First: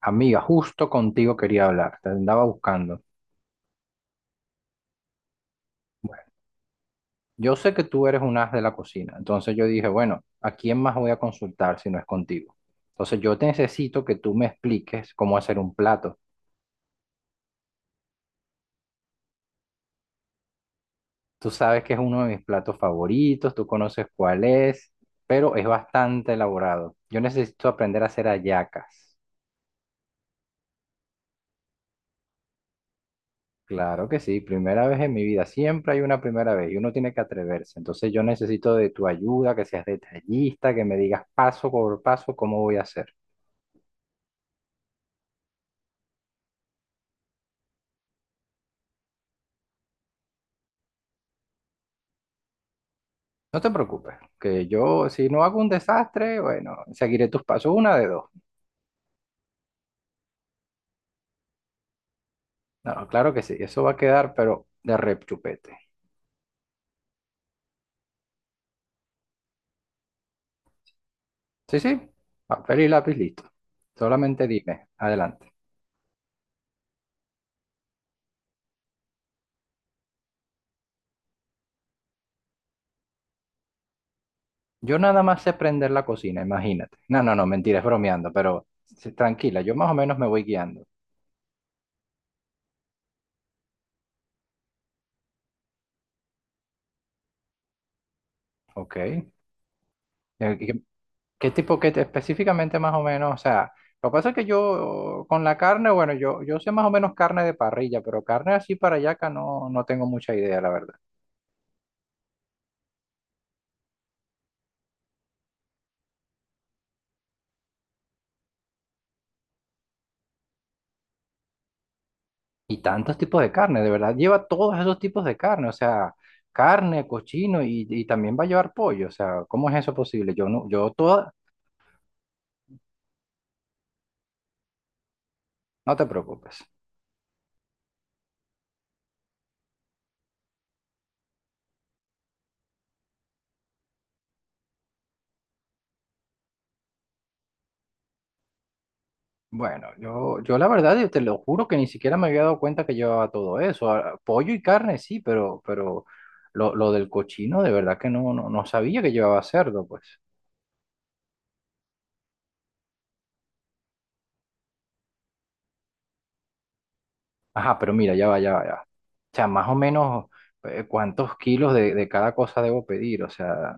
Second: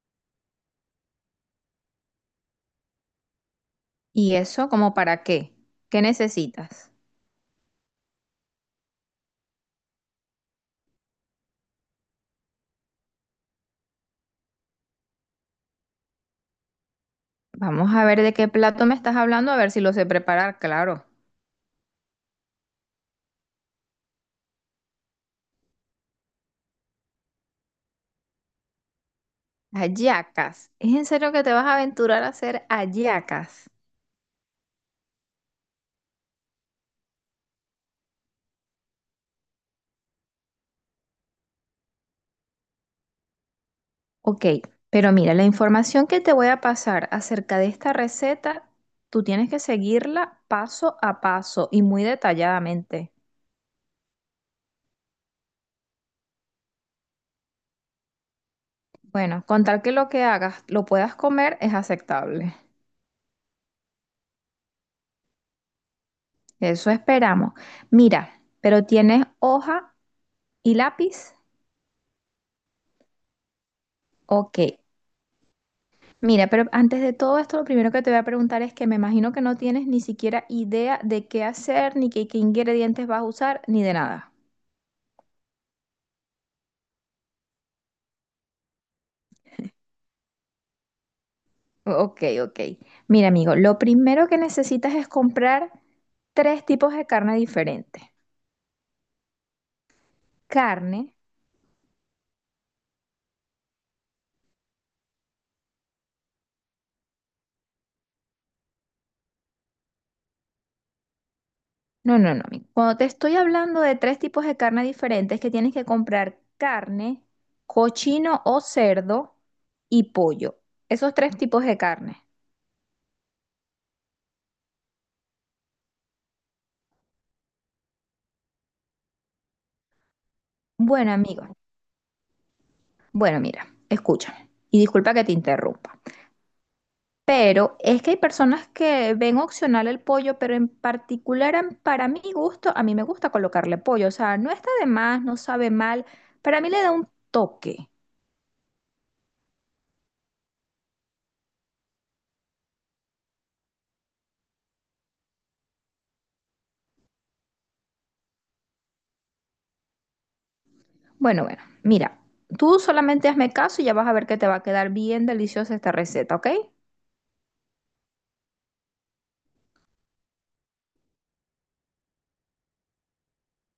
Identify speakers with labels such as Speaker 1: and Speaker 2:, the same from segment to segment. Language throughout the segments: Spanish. Speaker 1: Amiga, justo contigo quería hablar, te andaba buscando.
Speaker 2: ¿Y eso como para qué? ¿Qué
Speaker 1: Bueno,
Speaker 2: necesitas?
Speaker 1: yo sé que tú eres un as de la cocina, entonces yo dije, bueno, ¿a quién más voy a consultar si no es contigo? Entonces yo te necesito que tú me expliques cómo hacer un plato.
Speaker 2: Vamos a ver de qué plato me estás hablando, a ver si lo sé preparar, claro.
Speaker 1: Tú sabes que es uno de mis platos favoritos, tú conoces cuál es, pero es bastante elaborado. Yo necesito aprender a hacer hallacas.
Speaker 2: Hallacas. ¿Es en serio que te vas a aventurar a hacer hallacas?
Speaker 1: Claro que sí, primera vez en mi vida, siempre hay una primera vez y uno tiene que atreverse. Entonces yo necesito de tu ayuda, que seas detallista, que me digas paso por paso cómo voy a hacer.
Speaker 2: Ok, pero mira, la información que te voy a pasar acerca de esta receta, tú tienes que seguirla paso a paso y muy detalladamente.
Speaker 1: No te preocupes, que yo si no hago un desastre, bueno, seguiré tus pasos, una de dos.
Speaker 2: Bueno, con tal que lo que hagas lo puedas comer es aceptable.
Speaker 1: No, no, claro que sí, eso va a quedar, pero de rechupete.
Speaker 2: Eso esperamos. Mira, pero ¿tienes hoja y lápiz?
Speaker 1: Sí, sí, papel y lápiz listo. Solamente
Speaker 2: Ok.
Speaker 1: dime, adelante.
Speaker 2: Mira, pero antes de todo esto, lo primero que te voy a preguntar es que me imagino que no tienes ni siquiera idea de qué hacer, ni qué ingredientes vas a usar, ni de nada.
Speaker 1: Yo nada más sé prender la cocina, imagínate. No, no, no, mentira, es bromeando, pero sí, tranquila, yo más o menos me voy guiando.
Speaker 2: Ok, ok. Mira, amigo, lo primero que necesitas es comprar tres tipos de carne diferentes.
Speaker 1: Ok. Eh,
Speaker 2: Carne,
Speaker 1: ¿Qué tipo, específicamente más o menos? O sea, lo que pasa es que yo con la carne, bueno, yo sé más o menos carne de parrilla, pero carne así para acá no tengo mucha idea, la verdad.
Speaker 2: no, no, no, amigo. Cuando te estoy hablando de tres tipos de carne diferentes, que tienes que comprar carne, cochino o cerdo y pollo. Esos tres tipos de carne.
Speaker 1: Y tantos tipos de carne, de verdad, lleva todos esos tipos de carne, o sea, carne, cochino y también va a llevar pollo, o sea, ¿cómo es eso posible? Yo no, yo
Speaker 2: Bueno,
Speaker 1: toda,
Speaker 2: amigo. Bueno, mira, escúchame y disculpa que te
Speaker 1: no
Speaker 2: interrumpa,
Speaker 1: te preocupes.
Speaker 2: pero es que hay personas que ven opcional el pollo, pero en particular para mi gusto, a mí me gusta colocarle pollo, o sea, no está de más, no sabe mal, para mí le da un toque.
Speaker 1: Bueno, yo la verdad, yo te lo juro que ni siquiera me había dado cuenta que llevaba todo eso. Ah, pollo y carne sí, pero lo del cochino de verdad que no sabía que llevaba cerdo, pues.
Speaker 2: Bueno, bueno, mira, tú solamente hazme caso y ya vas a ver que te va a quedar bien deliciosa esta receta, ¿ok?
Speaker 1: Ajá, pero mira, ya va, ya va, ya va. O sea, más o menos cuántos kilos de cada cosa debo pedir, o sea,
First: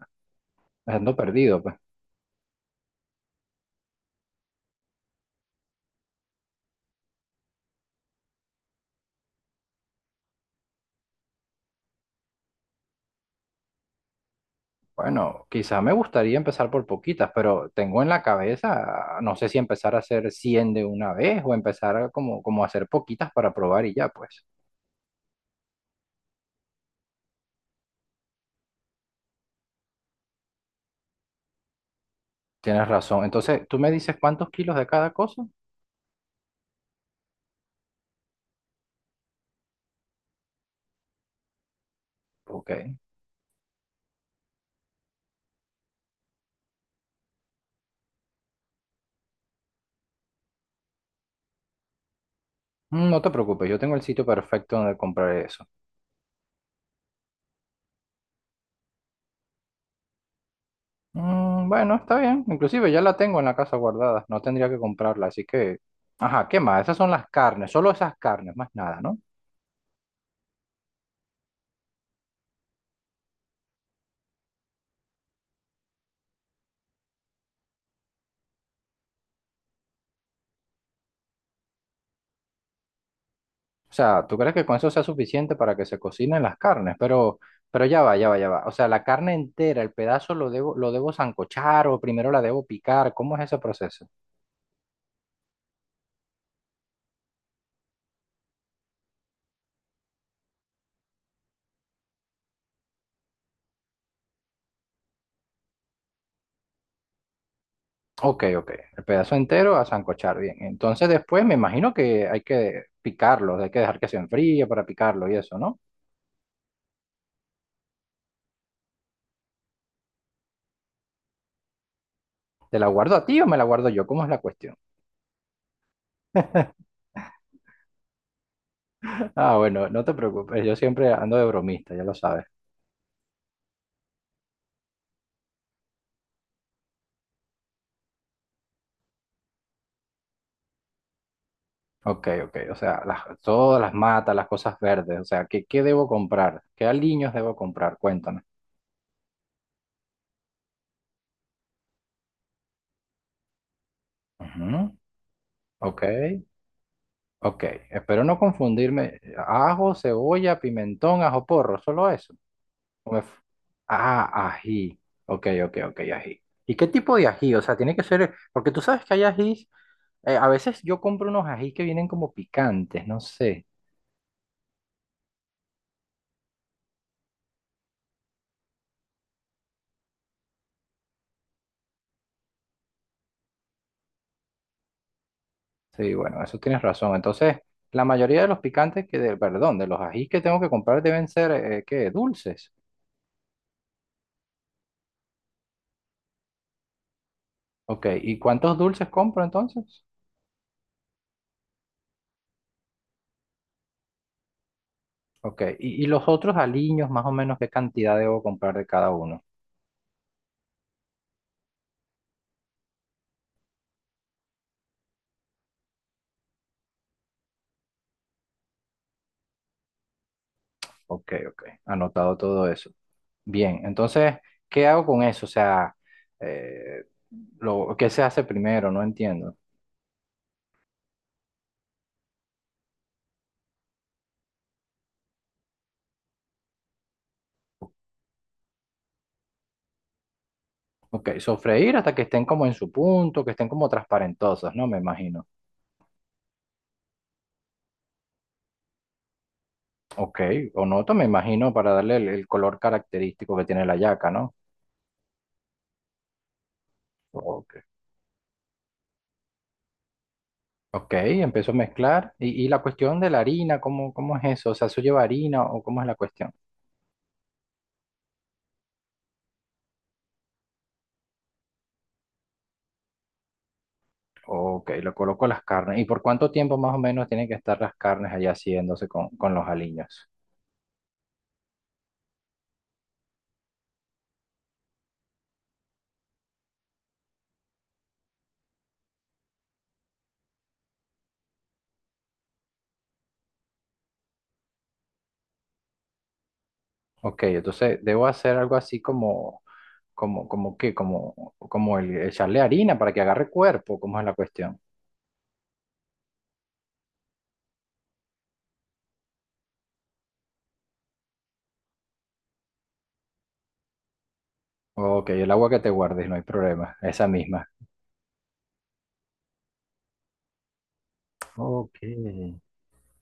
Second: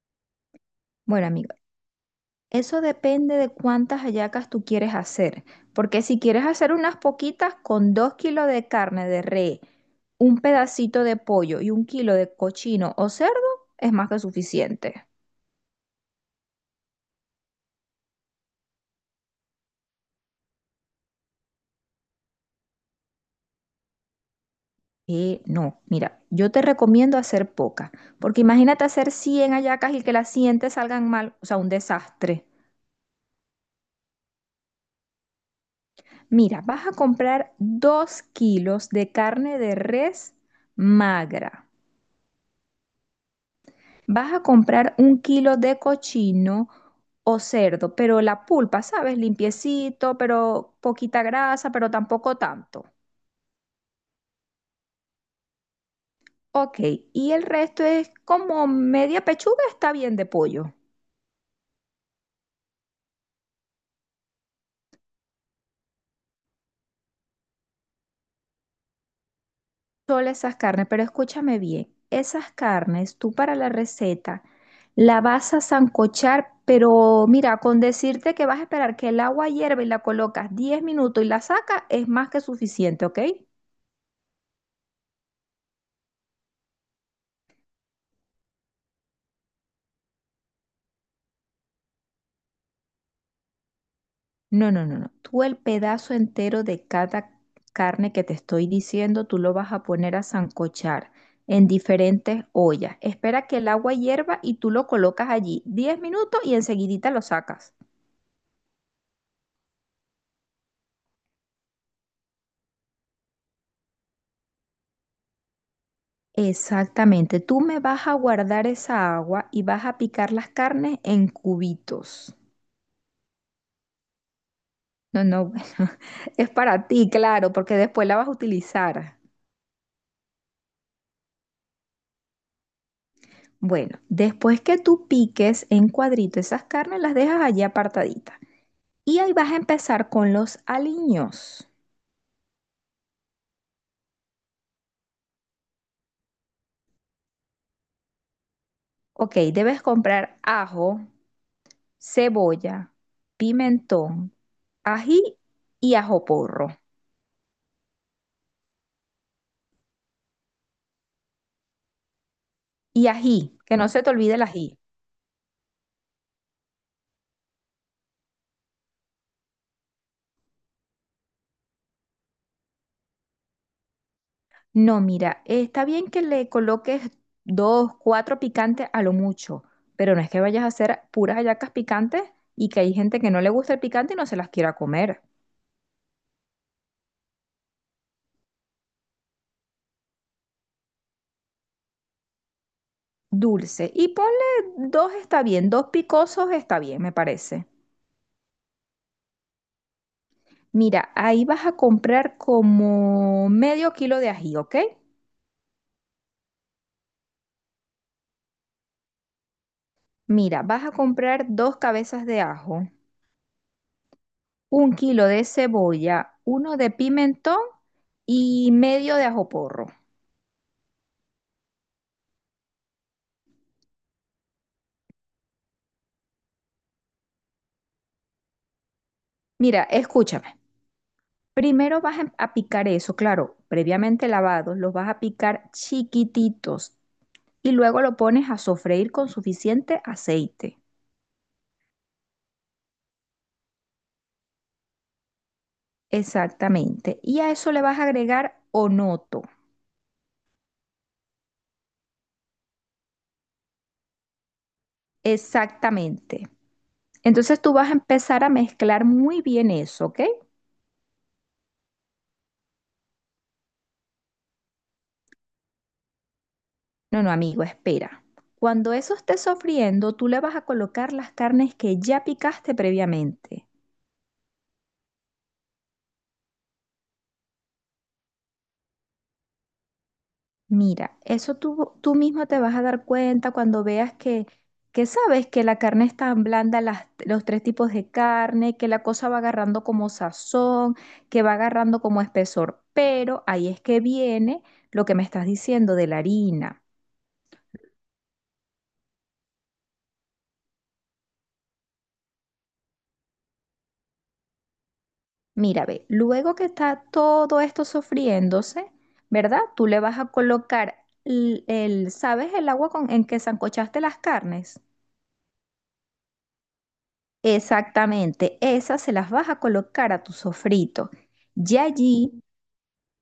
Speaker 1: ando
Speaker 2: Bueno, amigo.
Speaker 1: perdido, pues.
Speaker 2: Eso depende de cuántas hallacas tú quieres hacer, porque si quieres hacer unas poquitas con 2 kilos de carne de res, un pedacito de pollo y 1 kilo de cochino o cerdo, es más que suficiente.
Speaker 1: Bueno, quizá me gustaría empezar por poquitas, pero tengo en la cabeza, no sé si empezar a hacer 100 de una vez o empezar a como hacer poquitas para probar y ya, pues.
Speaker 2: No, mira, yo te recomiendo hacer pocas, porque imagínate hacer 100 hallacas y que las 100 te salgan mal, o sea, un desastre.
Speaker 1: Tienes razón. Entonces, ¿tú me dices cuántos kilos de cada cosa?
Speaker 2: Mira, vas a comprar 2 kilos de carne de res magra.
Speaker 1: Ok.
Speaker 2: Vas a comprar 1 kilo de cochino o cerdo, pero la pulpa, ¿sabes? Limpiecito, pero poquita grasa, pero tampoco tanto.
Speaker 1: Mm, no te preocupes, yo tengo el sitio perfecto donde comprar eso.
Speaker 2: Ok, y el resto es como media pechuga, está bien de pollo.
Speaker 1: Mm, bueno, está bien. Inclusive ya la tengo en la casa guardada. No tendría que comprarla, así que. Ajá, ¿qué más? Esas son las carnes, solo esas carnes, más nada, ¿no?
Speaker 2: Solo esas carnes, pero escúchame bien, esas carnes tú para la receta la vas a sancochar, pero mira, con decirte que vas a esperar que el agua hierva y la colocas 10 minutos y la sacas es más que suficiente, ¿ok?
Speaker 1: O sea, ¿tú crees que con eso sea suficiente para que se cocinen las carnes? Pero ya va, ya va, ya va. O sea, la carne entera, el pedazo lo debo sancochar o primero la debo picar. ¿Cómo es ese proceso?
Speaker 2: No, no, no, no. Tú el pedazo entero de cada carne que te estoy diciendo, tú lo vas a poner a sancochar en diferentes ollas. Espera que el agua hierva y tú lo colocas allí 10 minutos y enseguidita lo sacas.
Speaker 1: Ok, ok. El pedazo entero a sancochar, bien. Entonces después me imagino que hay que picarlo, hay que dejar que se enfríe para picarlo y eso, ¿no?
Speaker 2: Exactamente. Tú me vas a guardar esa agua y vas a picar las carnes en cubitos.
Speaker 1: ¿Te la guardo a ti o me la guardo yo? ¿Cómo es la cuestión?
Speaker 2: No, no, bueno, es para ti, claro, porque después la vas a utilizar.
Speaker 1: Ah, bueno, no te preocupes, yo siempre ando de bromista, ya lo sabes.
Speaker 2: Bueno, después que tú piques en cuadrito esas carnes, las dejas allí apartaditas. Y ahí vas a empezar con los aliños.
Speaker 1: Ok, ok, o sea, todas las matas, las cosas verdes, o sea, ¿qué debo comprar? ¿Qué aliños debo comprar? Cuéntame.
Speaker 2: Ok, debes comprar ajo, cebolla, pimentón,
Speaker 1: Ujú.
Speaker 2: ají y
Speaker 1: Ok,
Speaker 2: ajo porro.
Speaker 1: ok, espero no confundirme. Ajo, cebolla, pimentón, ajo porro, solo eso.
Speaker 2: Y
Speaker 1: Me f-
Speaker 2: ají, que no se te olvide el
Speaker 1: Ah,
Speaker 2: ají.
Speaker 1: ají. Ok, ok, ok, ají. ¿Y qué tipo de ají? O sea, tiene que ser, porque tú sabes que hay ajís, a veces yo compro unos ají que vienen como picantes, no sé.
Speaker 2: No, mira, está bien que le coloques dos, cuatro picantes a lo mucho, pero no es que vayas a hacer puras hallacas picantes y que hay gente que no le gusta el picante y no se las quiera comer.
Speaker 1: Sí, bueno, eso tienes razón. Entonces, la mayoría de los picantes que, de, perdón, de los ají que tengo que comprar deben ser, ¿qué? Dulces.
Speaker 2: Dulce. Y ponle dos está bien, dos picosos está bien, me parece.
Speaker 1: Ok, ¿y cuántos dulces compro entonces?
Speaker 2: Mira, ahí vas a comprar como 1/2 kilo de ají, ¿ok?
Speaker 1: Ok, ¿y los otros aliños, más o menos, qué cantidad debo comprar de cada uno?
Speaker 2: Mira, vas a comprar dos cabezas de ajo, 1 kilo de cebolla, uno de pimentón y medio de ajo porro.
Speaker 1: Ok, ok. Anotado todo eso. Bien, entonces, ¿qué hago con eso? O sea, eh, ¿qué se hace primero? No entiendo.
Speaker 2: Mira, escúchame. Primero vas a picar eso, claro, previamente lavados, los vas a picar chiquititos y luego lo pones a sofreír con suficiente aceite.
Speaker 1: Ok, sofreír hasta que estén como en su punto, que estén como transparentosas, ¿no? Me imagino.
Speaker 2: Exactamente. Y a eso le vas a agregar onoto.
Speaker 1: Ok, o noto, me imagino, para darle el color característico que tiene la yaca, ¿no?
Speaker 2: Exactamente. Entonces tú
Speaker 1: Ok,
Speaker 2: vas a empezar a mezclar muy bien eso, ¿ok?
Speaker 1: ok, empiezo a mezclar. Y la cuestión de la harina, ¿cómo es eso? O sea, ¿eso lleva harina o cómo es la cuestión?
Speaker 2: No, no, amigo, espera. Cuando eso esté sofriendo, tú le vas a colocar las carnes que ya picaste previamente.
Speaker 1: Ok, lo coloco las carnes. ¿Y por cuánto tiempo más o menos tienen que estar las carnes allá haciéndose con los aliños?
Speaker 2: Mira, eso tú mismo te vas a dar cuenta cuando veas que sabes que la carne está blanda, los tres tipos de carne, que la cosa va agarrando como sazón, que va agarrando como espesor. Pero ahí es que viene lo que me estás diciendo de la harina.
Speaker 1: Ok, entonces debo hacer algo así como qué, como el echarle harina para que agarre cuerpo, ¿cómo es la cuestión?
Speaker 2: Mira, ve, luego que está todo esto sofriéndose, ¿verdad? Tú le vas a colocar el, ¿sabes el agua con, en que sancochaste las carnes?
Speaker 1: Ok, el agua que te guardes, no hay problema, esa misma.
Speaker 2: Exactamente, esas se las vas a colocar a tu sofrito. Y
Speaker 1: Ok.
Speaker 2: allí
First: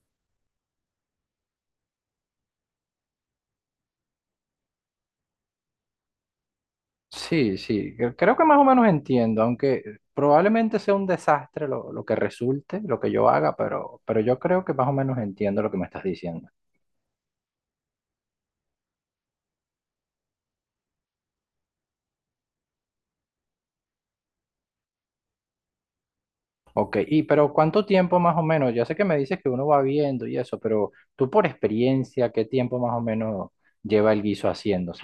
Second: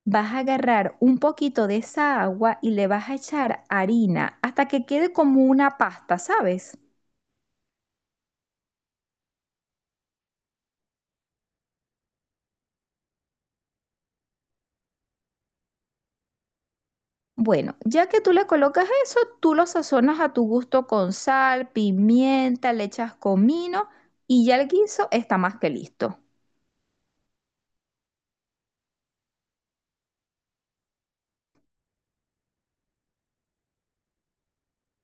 Speaker 2: vas a agarrar un poquito de esa agua y le vas a echar harina hasta que quede como una pasta, ¿sabes?
Speaker 1: Sí, sí, creo que más o menos entiendo, aunque probablemente sea un desastre lo que resulte, lo que yo haga, pero yo creo que más o menos entiendo lo que me estás diciendo.
Speaker 2: Bueno, ya que tú le colocas eso, tú lo sazonas a tu gusto con sal, pimienta, le echas comino y ya el guiso está más que listo.
Speaker 1: Ok, y pero ¿cuánto tiempo más o menos? Ya sé que me dices que uno va viendo y eso, pero tú por experiencia, ¿qué tiempo más o menos lleva el guiso haciéndose?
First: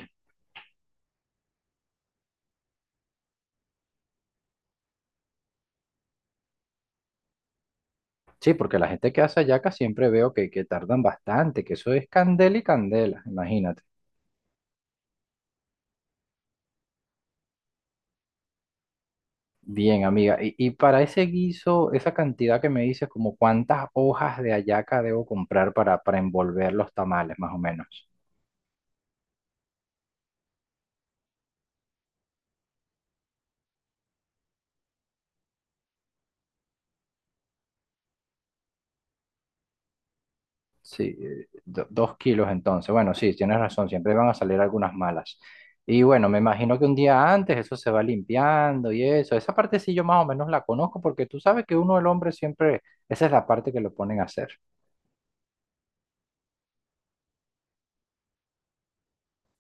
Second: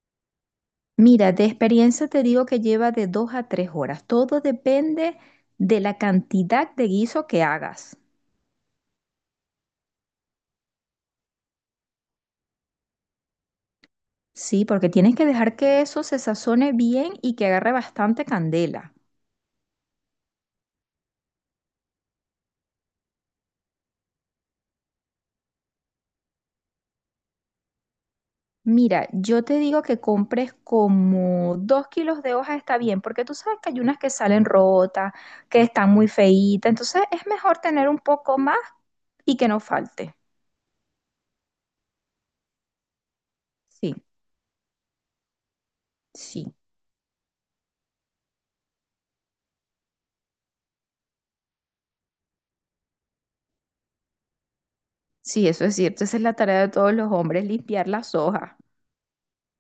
Speaker 2: Mira, de experiencia te digo que lleva de 2 a 3 horas. Todo depende de la cantidad de guiso que hagas.
Speaker 1: Sí, porque la gente que hace hallaca siempre veo que tardan bastante, que eso es candela y candela, imagínate.
Speaker 2: Sí, porque tienes que dejar que eso se sazone bien y que agarre bastante candela.
Speaker 1: Bien, amiga, y para ese guiso, esa cantidad que me dices, como cuántas hojas de hallaca debo comprar para envolver los tamales, más o menos.
Speaker 2: Mira, yo te digo que compres como 2 kilos de hojas está bien, porque tú sabes que hay unas que salen rotas, que están muy feitas, entonces es mejor tener un poco más y que no falte.
Speaker 1: Sí, dos kilos entonces. Bueno, sí, tienes razón,
Speaker 2: Sí,
Speaker 1: siempre van a salir algunas malas. Y bueno, me
Speaker 2: sí,
Speaker 1: imagino que un día antes eso se va limpiando y eso. Esa parte sí yo más o menos la conozco porque tú sabes que uno, el hombre, siempre, esa es la parte que lo ponen a hacer.
Speaker 2: sí, eso es cierto, esa es la tarea de todos los hombres, limpiar las hojas.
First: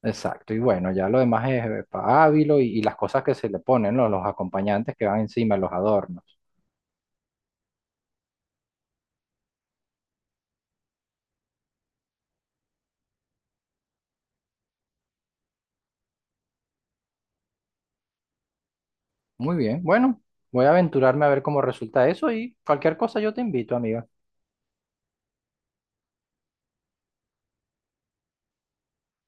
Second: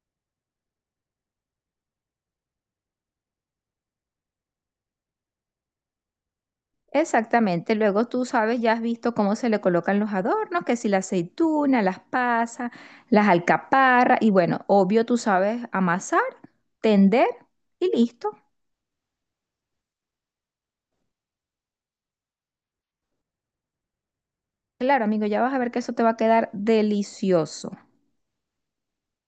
Speaker 1: Exacto. Y bueno, ya lo demás es pa' Ávilo y las cosas que se le ponen, ¿no? Los acompañantes que van encima, los adornos.
Speaker 2: Exactamente, luego tú sabes, ya has visto cómo se le colocan los adornos, que si la aceituna, las pasas, las alcaparras, y bueno, obvio tú sabes amasar, tender y listo.
Speaker 1: Muy bien, bueno, voy a aventurarme a ver cómo resulta eso y cualquier cosa yo te invito, amiga.
Speaker 2: Claro, amigo, ya vas a ver que eso te va a quedar delicioso.